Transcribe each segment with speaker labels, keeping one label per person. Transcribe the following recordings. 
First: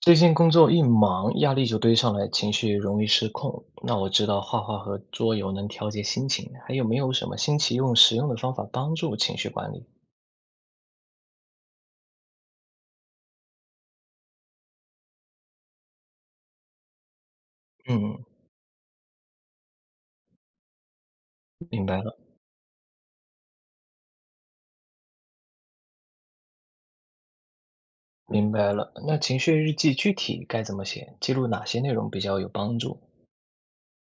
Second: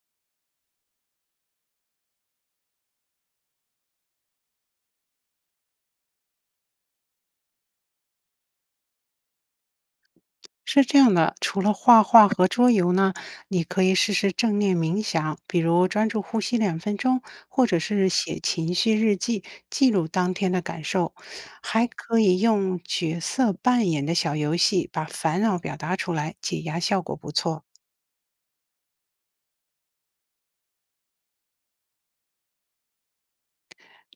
Speaker 1: 最近工作一忙，压力就堆上来，情绪容易失控。那我知道画画和桌游能调节心情，还有没有什么新奇又实用的方法帮助情绪管理？
Speaker 2: 是这样的，除了画画和桌游呢，你可以试试正念冥想，比如专注呼吸2分钟，或者是
Speaker 1: 嗯，
Speaker 2: 写情绪日记，记录当天的感受。
Speaker 1: 明
Speaker 2: 还
Speaker 1: 白了，
Speaker 2: 可以用角色扮演的小游戏，把烦恼表达出来，解压效果不错。
Speaker 1: 明白了。那情绪日记具体该怎么写？记录哪些内容比较有帮助？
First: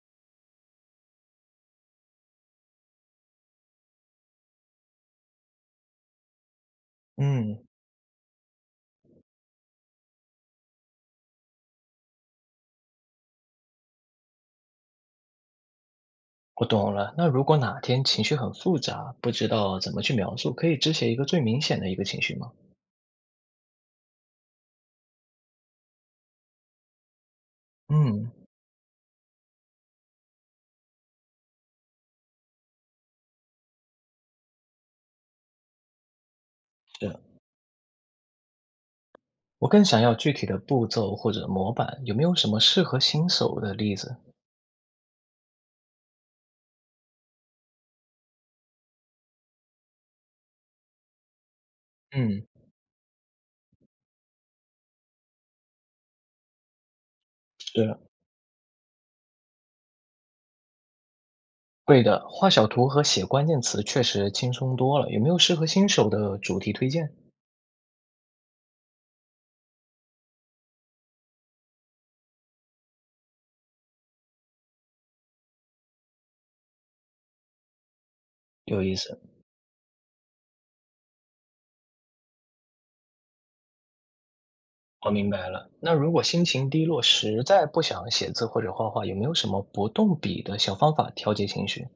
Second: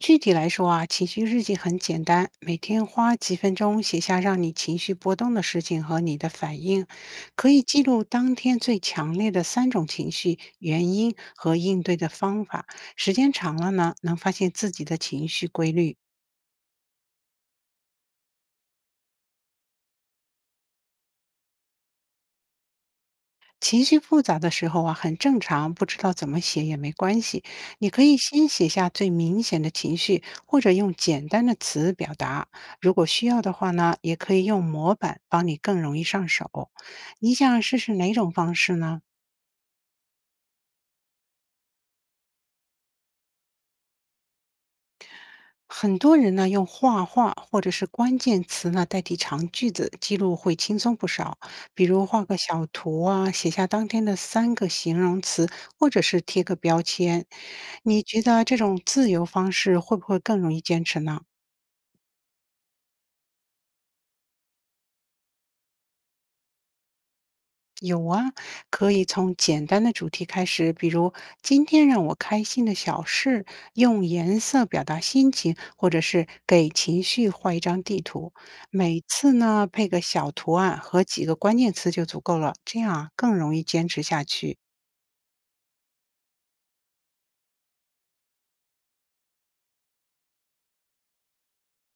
Speaker 2: 具体来说啊，情绪日记很简单，每天花几分钟写下让你情绪波动的事情和你的反应，可
Speaker 1: 嗯，
Speaker 2: 以记录当天最强烈的三种情绪原因和应对的方法。时间长了呢，能发现自己的情绪规律。
Speaker 1: 我懂了。那如果哪天情绪很复杂，不知道怎么去描述，可以只写一个最明显的一个情绪吗？
Speaker 2: 情绪复杂的时候啊，很正常，不知道怎么写也没关系。你可以
Speaker 1: 嗯，
Speaker 2: 先写下最明显的情绪，或者用简单的词表达。如果需要的话呢，也可以用模板帮你更容易上手。
Speaker 1: 对。
Speaker 2: 你想试试哪种方式呢？
Speaker 1: 我更想要具体的步骤或者模板，有没有什么适合新手的例子？
Speaker 2: 很多人呢用画画或者是关键词呢代替长句子，记录会轻松不少。比如画个
Speaker 1: 嗯。
Speaker 2: 小图啊，写下当天的三个形容词，或者是贴个标签。
Speaker 1: 是，
Speaker 2: 你觉得这种自由方式会不会更容易坚持呢？
Speaker 1: 会的，画小图和写关键词确实轻松多了。有没有适合新手的主题推荐？
Speaker 2: 有啊，可以从简单的主题开始，比如今天让我开心的小事，用颜色表达心情，或者是给情绪画一张地图。
Speaker 1: 有意
Speaker 2: 每
Speaker 1: 思，
Speaker 2: 次呢，配个小图案和几个关键词就足够了，这样啊更容易坚持下去。
Speaker 1: 我明白了。那如果心情低落，实在不想写字或者画画，有没有什么不动笔的小方法调节情绪？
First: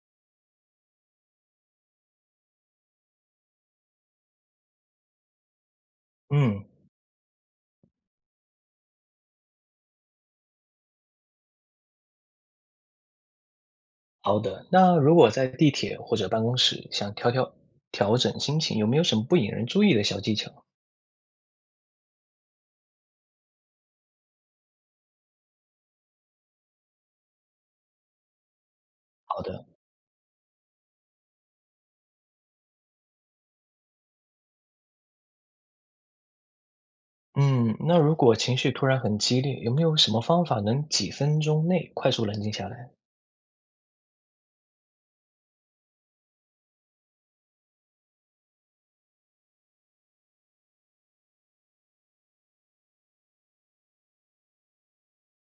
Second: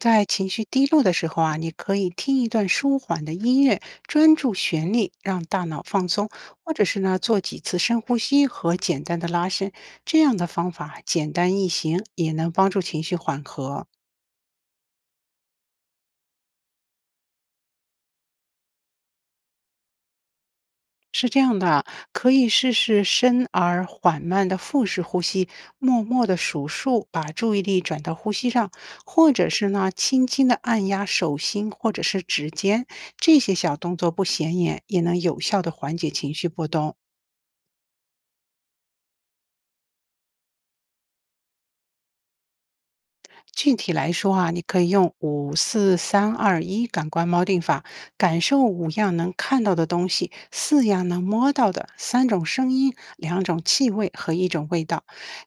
Speaker 2: 在情绪低落的时候啊，你可以听一段舒缓的音乐，专注旋律，让大脑放松，
Speaker 1: 嗯，
Speaker 2: 或者是呢做几次深呼吸和简单的拉伸，这样的方法简单易行，也能帮助情绪缓和。
Speaker 1: 好的。那如果在地铁或者办公室想调整心情，有没有什么不引人注意的小技巧？
Speaker 2: 是这样的，可以试试深而缓慢的腹式呼吸，默默的数数，把注意力转到呼吸上，或
Speaker 1: 好
Speaker 2: 者
Speaker 1: 的，
Speaker 2: 是呢，轻轻的按压手心或者是指尖，这些小动作不显眼，也能有效的缓解情绪波动。
Speaker 1: 嗯，那如果情绪突然很激烈，有没有什么方法能几分钟内快速冷静下来？
Speaker 2: 具体来说啊，你可以用54321感官锚定法，感受5样能看到的东西，4样能摸到的，三种声音，2种气味和一种味道，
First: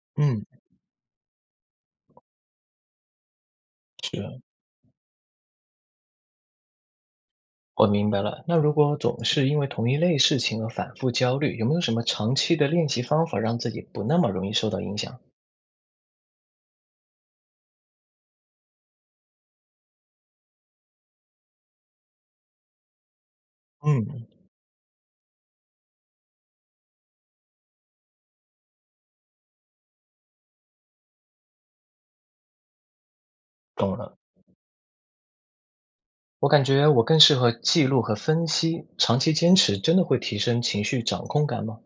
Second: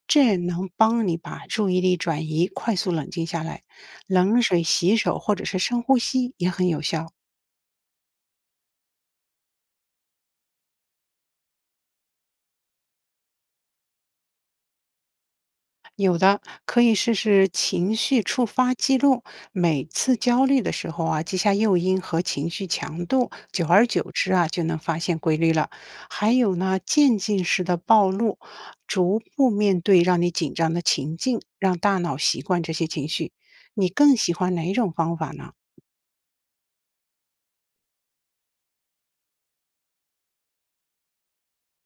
Speaker 2: 这
Speaker 1: 嗯，
Speaker 2: 能帮你把注意力转移，快速冷静下来。冷
Speaker 1: 是。
Speaker 2: 水洗手或者是深呼吸也很有效。
Speaker 1: 我明白了。那如果总是因为同一类事情而反复焦虑，有没有什么长期的练习方法让自己不那么容易受到影响？
Speaker 2: 有的可以试试情绪触发记录，每次焦虑的时候啊，记下诱因和情绪强度，久而久
Speaker 1: 嗯，
Speaker 2: 之啊，就能发现规律了。还有呢，渐进式的暴露，逐步面对让你紧张的情境，让大脑习惯这些情绪。你
Speaker 1: 懂
Speaker 2: 更
Speaker 1: 了。
Speaker 2: 喜欢哪种方法呢？
Speaker 1: 我感觉我更适合记录和分析，长期坚持真的会提升情绪掌控感吗？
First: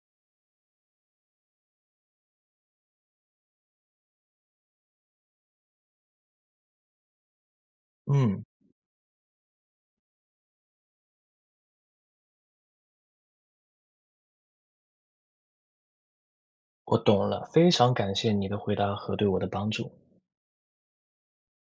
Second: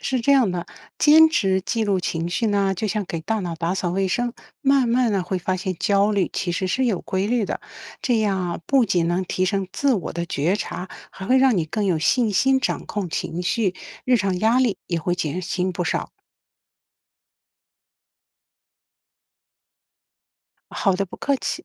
Speaker 2: 是这样的，坚持记录情绪呢，就像给大脑打扫卫生，慢慢呢会发现焦虑其实是有规律的。这
Speaker 1: 嗯，
Speaker 2: 样啊不仅能提升自我的觉察，还会让你更有信心掌控情绪，日常压力也会减轻不少。
Speaker 1: 我懂了，非常感谢你的回答和对我的帮助。
Speaker 2: 好的，不客气。